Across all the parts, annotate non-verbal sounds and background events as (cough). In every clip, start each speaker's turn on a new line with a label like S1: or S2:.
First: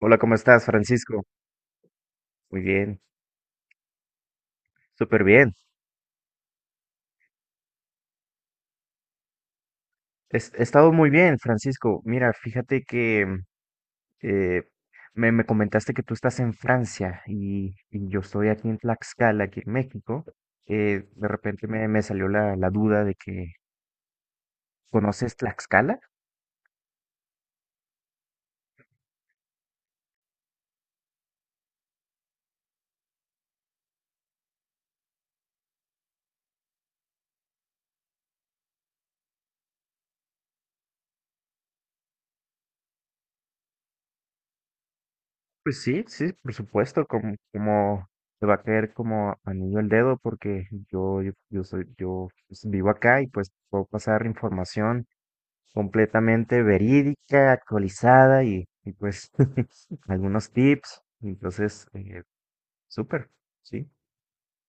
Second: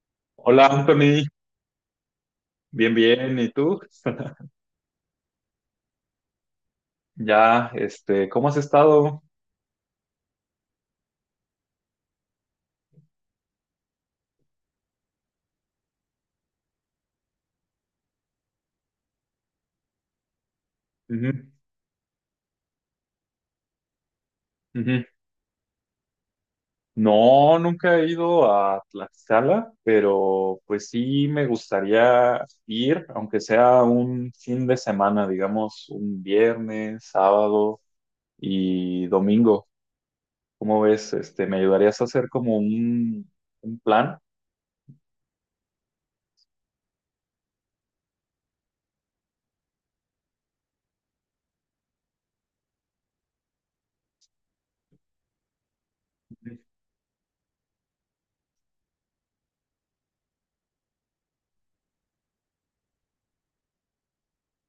S1: Hola, ¿cómo estás,
S2: Hola Anthony,
S1: Francisco? Muy
S2: bien,
S1: bien,
S2: bien, ¿y tú? (laughs)
S1: súper bien.
S2: Ya, ¿cómo has estado?
S1: He estado muy bien, Francisco. Mira, fíjate que eh, me comentaste que tú estás en Francia y yo estoy aquí en Tlaxcala, aquí en México. De
S2: Ujú,
S1: repente me salió la duda de que,
S2: ujú.
S1: ¿conoces Tlaxcala?
S2: No, nunca he ido a Tlaxcala, pero pues sí me gustaría ir, aunque sea un fin de semana, digamos, un viernes, sábado y domingo. ¿Cómo ves? ¿Me ayudarías a hacer como un plan?
S1: Pues sí, sí, por supuesto, como te va a caer como anillo al dedo porque yo soy, yo pues, vivo acá y pues puedo pasar información completamente verídica, actualizada y pues (laughs) algunos tips. Entonces, súper, ¿sí?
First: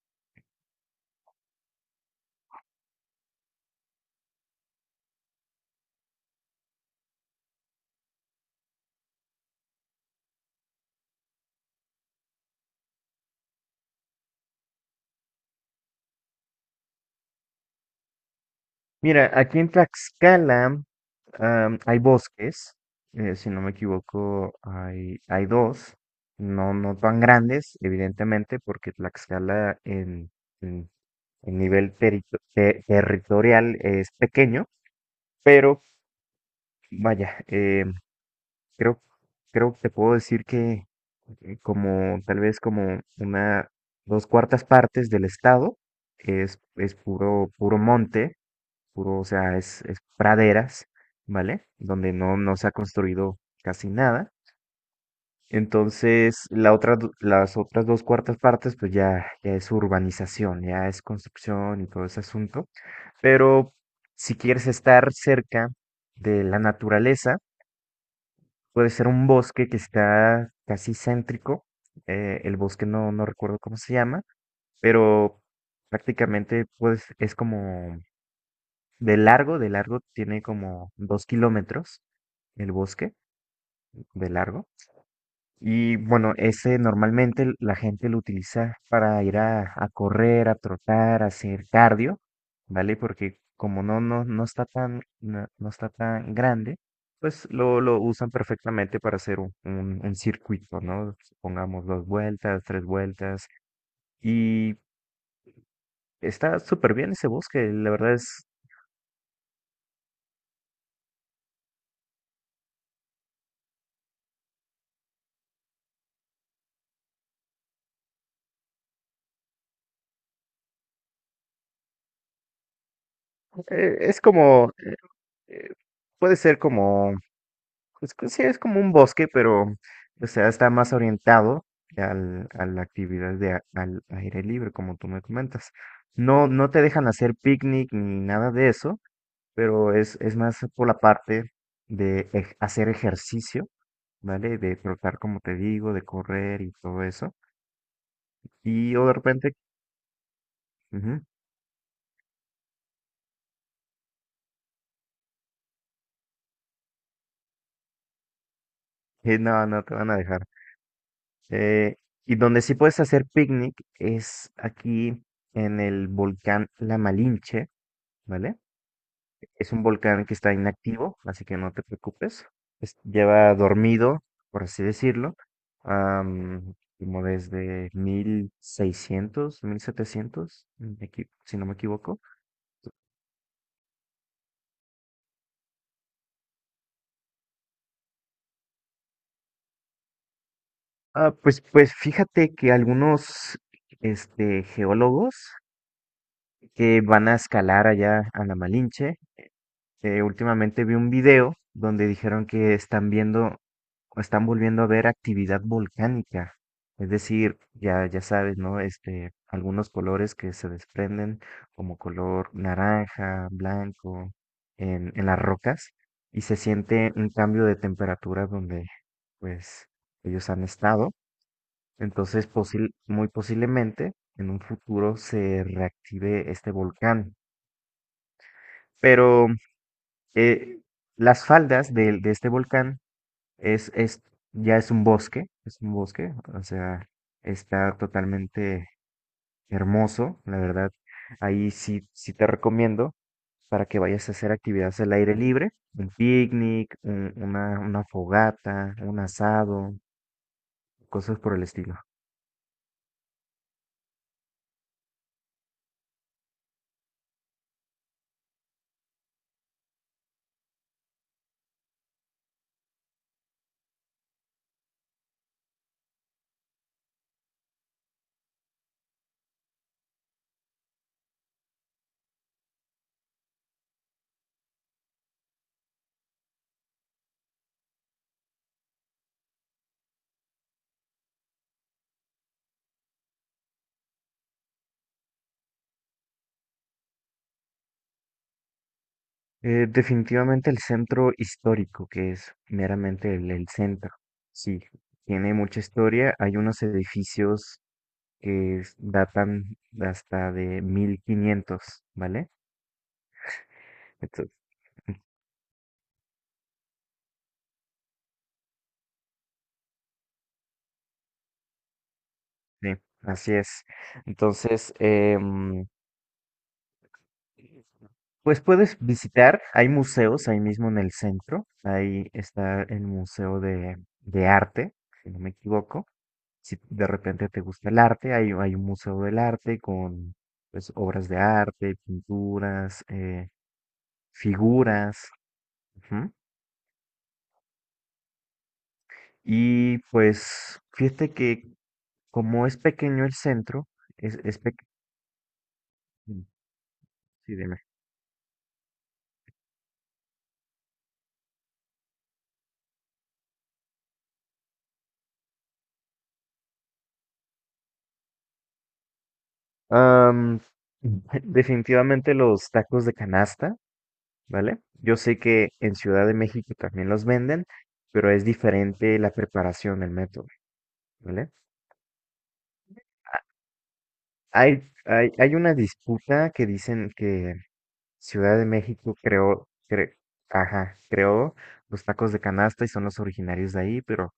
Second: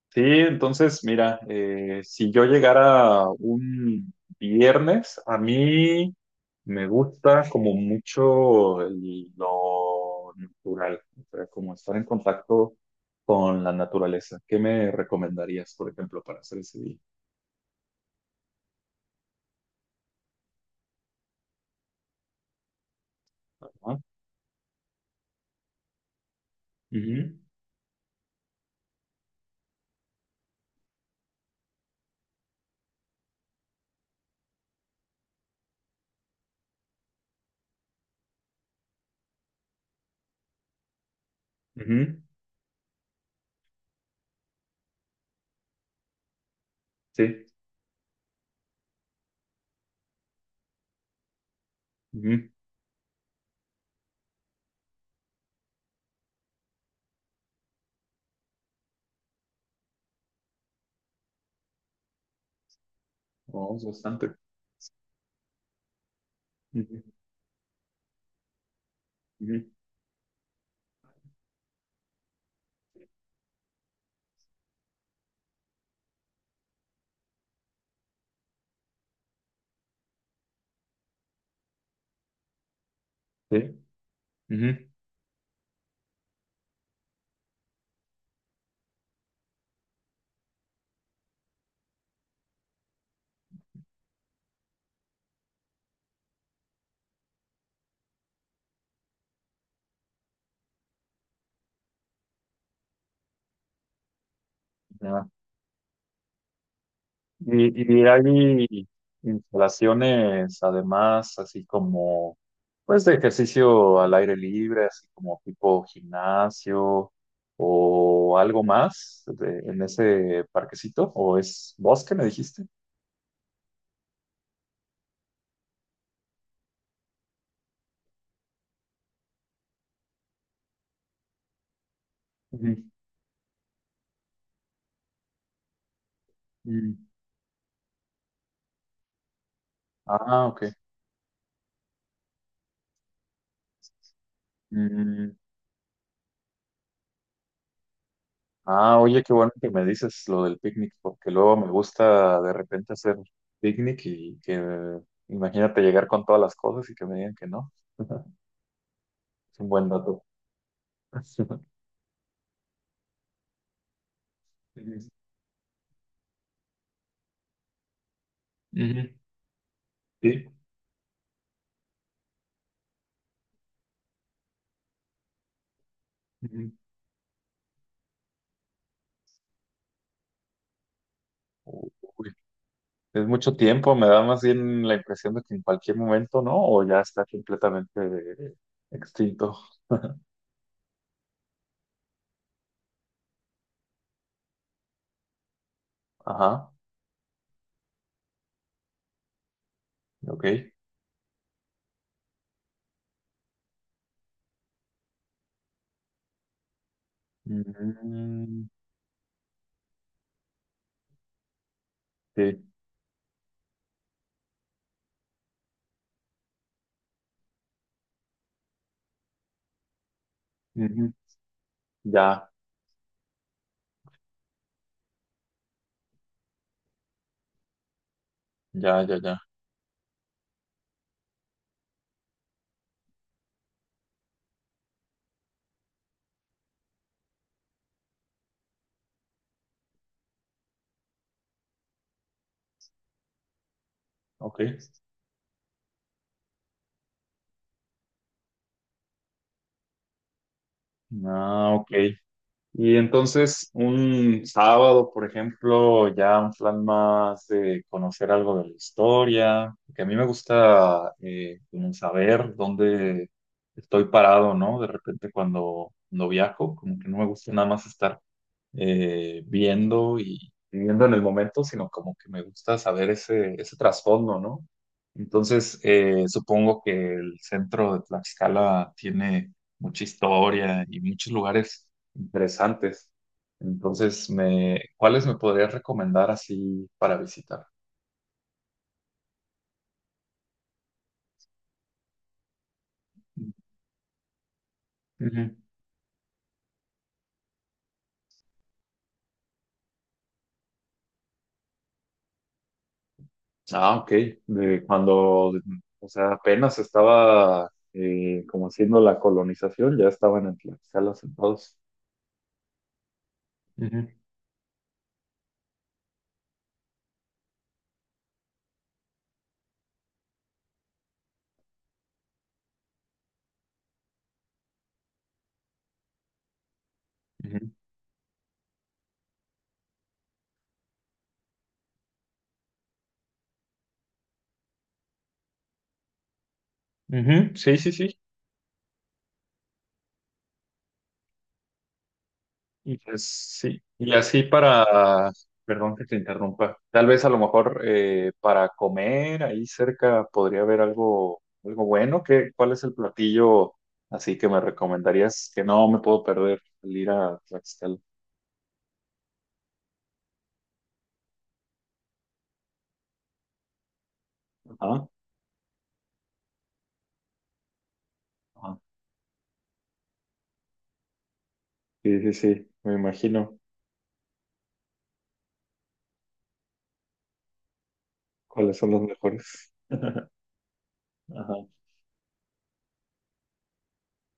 S2: Sí, entonces, mira, si yo llegara un viernes, a mí me gusta como mucho lo natural, o sea, como estar en contacto con la naturaleza. ¿Qué me recomendarías, por ejemplo, para hacer ese día?
S1: Mira, aquí en Tlaxcala hay bosques, si no me
S2: Ajá.
S1: equivoco, hay dos, no tan
S2: Ujú,
S1: grandes, evidentemente, porque Tlaxcala en, en nivel territorial es pequeño, pero vaya, Creo, creo que te puedo decir que
S2: ujú,
S1: como tal vez como una dos cuartas partes del estado es
S2: sí,
S1: puro, puro monte, puro, o sea, es praderas, ¿vale? Donde
S2: ujú.
S1: no se ha construido casi nada. Entonces, las otras dos cuartas partes, pues ya es urbanización, ya es construcción y todo ese asunto. Pero
S2: Vamos bastante.
S1: si quieres estar cerca de la
S2: Ujú,
S1: naturaleza, puede ser un
S2: ujú,
S1: bosque que está casi céntrico. El bosque no recuerdo cómo se llama, pero prácticamente pues es como de largo tiene como 2 kilómetros el bosque
S2: sí,
S1: de largo. Y bueno, ese normalmente la gente lo utiliza para ir a, correr, a trotar, a hacer cardio, ¿vale? Porque como no está tan, no está tan grande, pues lo usan perfectamente para hacer un circuito, ¿no? Pongamos dos vueltas, tres vueltas. Y
S2: ujú.
S1: está súper bien ese bosque, la
S2: Y
S1: verdad
S2: hay instalaciones, además, así como, pues, de ejercicio al aire libre, así como tipo gimnasio o algo en ese parquecito, o es bosque, me dijiste.
S1: es como, eh, puede ser como pues que sí, es como un bosque, pero, o sea, está más orientado al, a la
S2: Ujú.
S1: actividad de, al aire libre, como tú me comentas. No, no te
S2: Mm.
S1: dejan hacer picnic ni nada de eso, pero es
S2: Ah,
S1: más
S2: ok.
S1: por la parte de hacer ejercicio, ¿vale? De trotar,
S2: Mm.
S1: como te digo, de correr y todo eso. Y
S2: Ah,
S1: o de
S2: oye, qué bueno
S1: repente,
S2: que me dices lo del picnic,
S1: ujú,
S2: porque luego me gusta de repente hacer picnic imagínate llegar con todas las cosas y que me digan que no. (laughs)
S1: eh,
S2: Es
S1: no,
S2: un
S1: no
S2: buen
S1: te van a
S2: dato.
S1: dejar.
S2: (laughs)
S1: Eh, y donde sí puedes hacer picnic es
S2: Ujú.
S1: aquí en el volcán La Malinche, ¿vale?
S2: Ujú.
S1: Es un volcán que
S2: Sí.
S1: está inactivo, así que no te preocupes. Lleva dormido, por así decirlo,
S2: Ujú.
S1: am, como desde mil 1700, si no me equivoco.
S2: Uy, es mucho tiempo, me da más bien la impresión de que en cualquier momento, ¿no? O ya está completamente extinto.
S1: Ah, pues, pues fíjate que algunos este, geólogos
S2: Ajá,
S1: que van a escalar allá a la Malinche. Eh,
S2: ok.
S1: últimamente vi un video donde dijeron que están viendo o están volviendo a ver actividad volcánica. Es decir, ya, ya sabes,
S2: Mm,
S1: ¿no? Este, algunos colores que se desprenden, como color
S2: sí.
S1: naranja, blanco, en las rocas, y se siente un cambio de temperatura donde, pues, ellos han estado.
S2: Ujú.
S1: Entonces,
S2: Ya,
S1: muy posiblemente en un futuro se reactive este volcán.
S2: ya, ya, ya.
S1: Pero eh, las faldas de este volcán es, es, ya es un bosque, o sea, está totalmente hermoso, la verdad. Ahí sí, sí te recomiendo para que vayas a hacer
S2: Ok.
S1: actividades al aire libre, un picnic, una fogata, un asado, cosas por el
S2: Ah, ok.
S1: estilo.
S2: Y entonces, un sábado, por ejemplo, ya un plan más de conocer algo de la historia, que a mí me gusta como saber dónde estoy parado, ¿no? De repente cuando viajo, como que no me gusta nada más estar viendo y viviendo en el momento, sino como que me gusta saber ese trasfondo, ¿no? Entonces, supongo que el centro de Tlaxcala tiene mucha historia y muchos lugares interesantes. Entonces, ¿cuáles me podrías recomendar así para visitar?
S1: Definitivamente el centro histórico, que es meramente el centro, sí, tiene
S2: Ujú.
S1: mucha historia, hay unos edificios que datan hasta de 1500, ¿vale?
S2: Ah, ok.
S1: Entonces,
S2: De cuando, o sea, apenas estaba como haciendo la colonización, ya estaban en Tlaxcala sentados.
S1: sí, así es.
S2: Ujú,
S1: Entonces, pues puedes visitar, hay museos ahí mismo en el centro, ahí está el Museo de Arte, si no me equivoco. Si de repente te
S2: ujú.
S1: gusta el arte, hay un museo del arte con pues, obras de arte, pinturas, figuras. Ujú.
S2: Ujú, sí, sí, sí.
S1: Y pues fíjate que como es
S2: Y pues
S1: pequeño el
S2: sí.
S1: centro, es, es pe-
S2: Perdón que te interrumpa, tal vez a lo
S1: Sí,
S2: mejor
S1: dime.
S2: para comer ahí cerca podría haber algo, algo bueno. ¿Qué, cuál es el platillo así que me recomendarías que no me puedo perder al ir a Tlaxcala?
S1: Am, (laughs) Definitivamente los tacos de canasta, ¿vale?
S2: Ajá.
S1: Yo sé que en Ciudad de México también los venden, pero es
S2: Ajá.
S1: diferente la preparación, el método, ¿vale?
S2: Sí, sí, sí, me
S1: A-
S2: imagino
S1: hay una disputa que dicen que Ciudad de
S2: cuáles son los
S1: México creó,
S2: mejores.
S1: ajá,
S2: Ajá.
S1: creó los tacos de canasta y son los originarios de ahí,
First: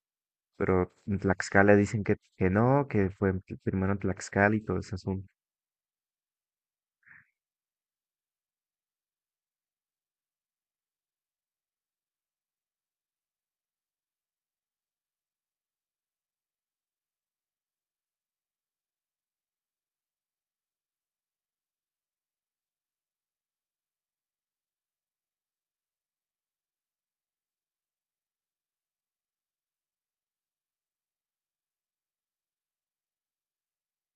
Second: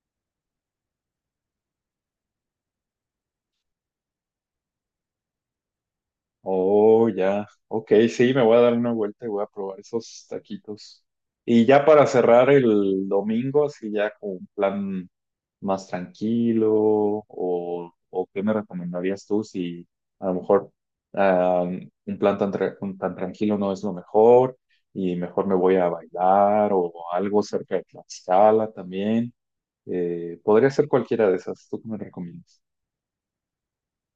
S1: pero en Tlaxcala dicen que, no, que fue primero en Tlaxcala y todo eso.
S2: Oh, ya. Ok, sí, me voy a dar una vuelta y voy a probar esos taquitos. Y ya para cerrar el domingo, así ya con un plan más tranquilo, o qué me recomendarías tú si a lo mejor ah, un plan tan tranquilo no es lo mejor y mejor me voy a bailar o algo cerca de Tlaxcala también. Podría ser cualquiera de esas. ¿Tú qué me recomiendas?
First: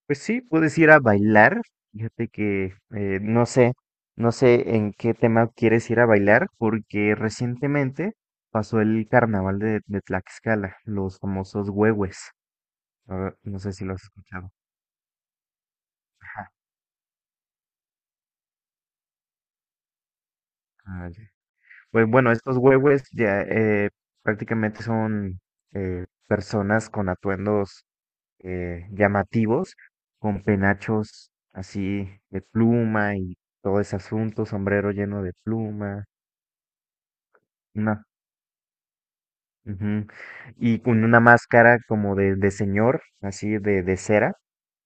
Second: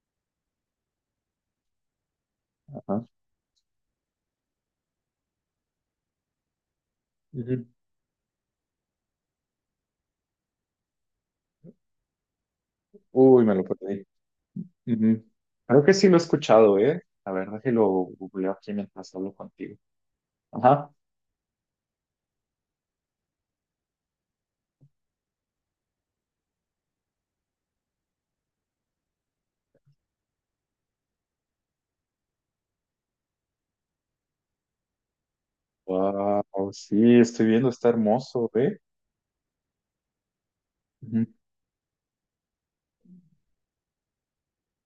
S1: Pues sí, puedes ir a bailar. Fíjate que
S2: Ajá.
S1: no sé, no sé en qué tema quieres ir a bailar, porque
S2: Ujú.
S1: recientemente pasó el carnaval de Tlaxcala, los famosos huehues. Ah,
S2: Uy, me
S1: no
S2: lo
S1: sé si lo has
S2: perdí.
S1: escuchado.
S2: Ujú. Creo que sí lo he
S1: Ajá.
S2: escuchado, ¿eh? La verdad que lo googleo aquí mientras hablo contigo. Ajá.
S1: Ah, ya. Pues bueno, estos huehues ya prácticamente son personas con atuendos llamativos, con penachos así de pluma y todo ese asunto, sombrero lleno de pluma.
S2: Wow, sí, estoy viendo, está
S1: Una.
S2: hermoso, ¿eh?
S1: Ujú. Y con una
S2: Ujú.
S1: máscara como de señor, así de cera.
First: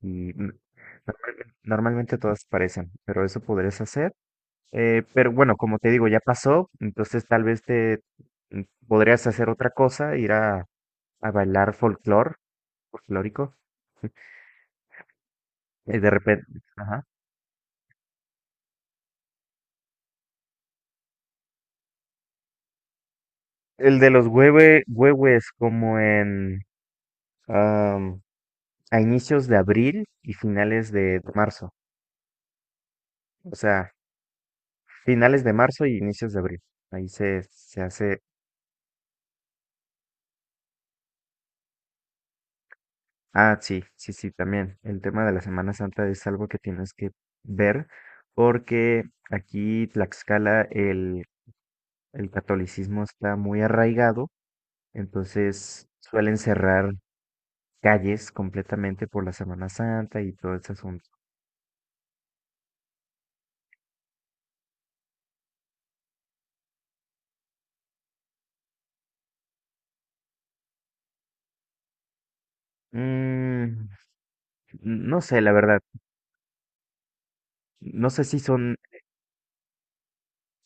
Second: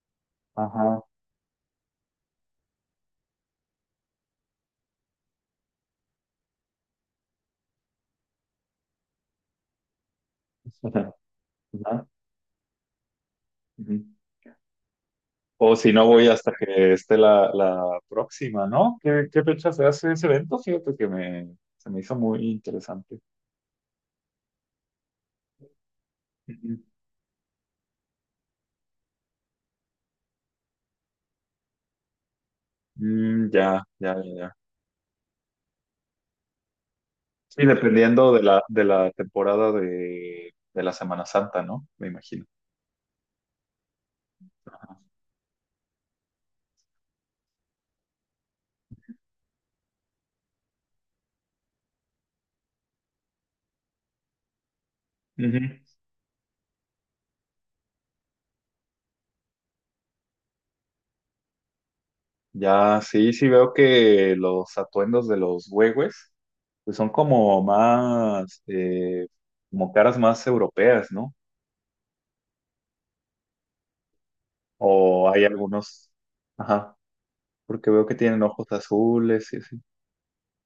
S1: Y
S2: Ajá.
S1: normalmente, normalmente todas parecen, pero eso podrías hacer. Pero bueno, como te digo, ya pasó, entonces tal vez te mm, podrías hacer otra cosa, ir
S2: (laughs)
S1: a bailar
S2: Ajá.
S1: folclor, folclórico.
S2: Ujú. O si
S1: Y
S2: no,
S1: de
S2: voy hasta
S1: repente,
S2: que
S1: ajá.
S2: esté la próxima, ¿no? ¿Qué, qué fecha se hace ese evento? Fíjate que se me hizo muy interesante.
S1: El de los huehues como en
S2: Ujú.
S1: am, a inicios de abril y finales de marzo.
S2: Mm,
S1: O
S2: ya,
S1: sea,
S2: ya, ya, ya.
S1: finales de marzo y inicios de abril. Ahí se,
S2: Sí,
S1: se hace.
S2: dependiendo de de la temporada de la Semana Santa, ¿no? Me imagino.
S1: Ah, sí, sí, sí, también.
S2: Ajá.
S1: El tema de la Semana Santa es algo que tienes que ver porque aquí Tlaxcala el catolicismo está muy arraigado, entonces
S2: Ujú.
S1: suelen cerrar calles completamente por la Semana Santa y todo ese asunto.
S2: Ya, sí, sí veo que los atuendos de los huehues pues son como más, como caras más europeas, ¿no?
S1: Mm, no
S2: O
S1: sé,
S2: hay
S1: la verdad.
S2: algunos, ajá, porque veo
S1: No
S2: que
S1: sé si
S2: tienen ojos
S1: son.
S2: azules y así.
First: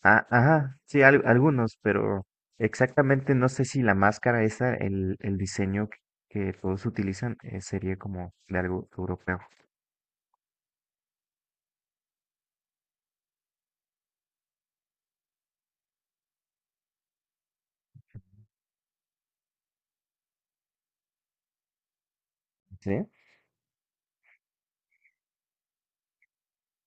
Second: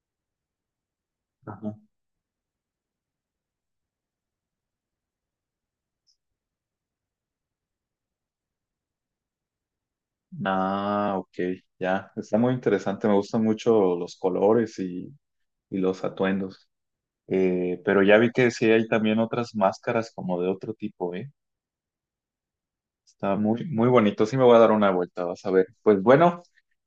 S1: Ah, ajá, sí,
S2: Ajá.
S1: algunos, pero exactamente no sé si la máscara esa, el diseño que todos utilizan, sería como de algo europeo.
S2: Ah, ok, ya, está muy interesante, me gustan mucho los colores y los atuendos. Pero ya vi que sí hay también otras máscaras como de otro tipo, ¿eh?
S1: ¿Sí?
S2: Está muy, muy bonito, sí me voy a dar una vuelta, vas a ver. Pues bueno.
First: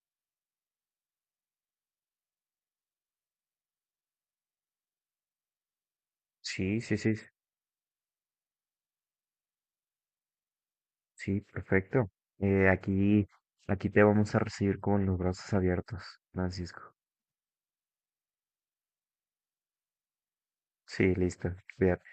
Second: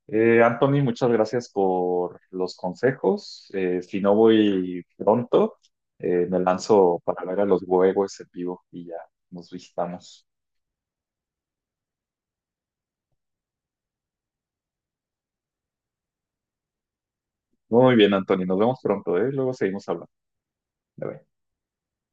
S2: Anthony, muchas gracias por los consejos. Si no voy pronto, me
S1: Sí, sí,
S2: lanzo
S1: sí,
S2: para ver a los huevos en vivo y ya nos visitamos.
S1: sí, perfecto. Aquí, aquí te vamos a recibir con los brazos abiertos, Francisco.
S2: Muy bien, Anthony, nos vemos pronto, ¿eh? Luego seguimos hablando. Bye,
S1: Sí,
S2: bye.
S1: listo, cuídate.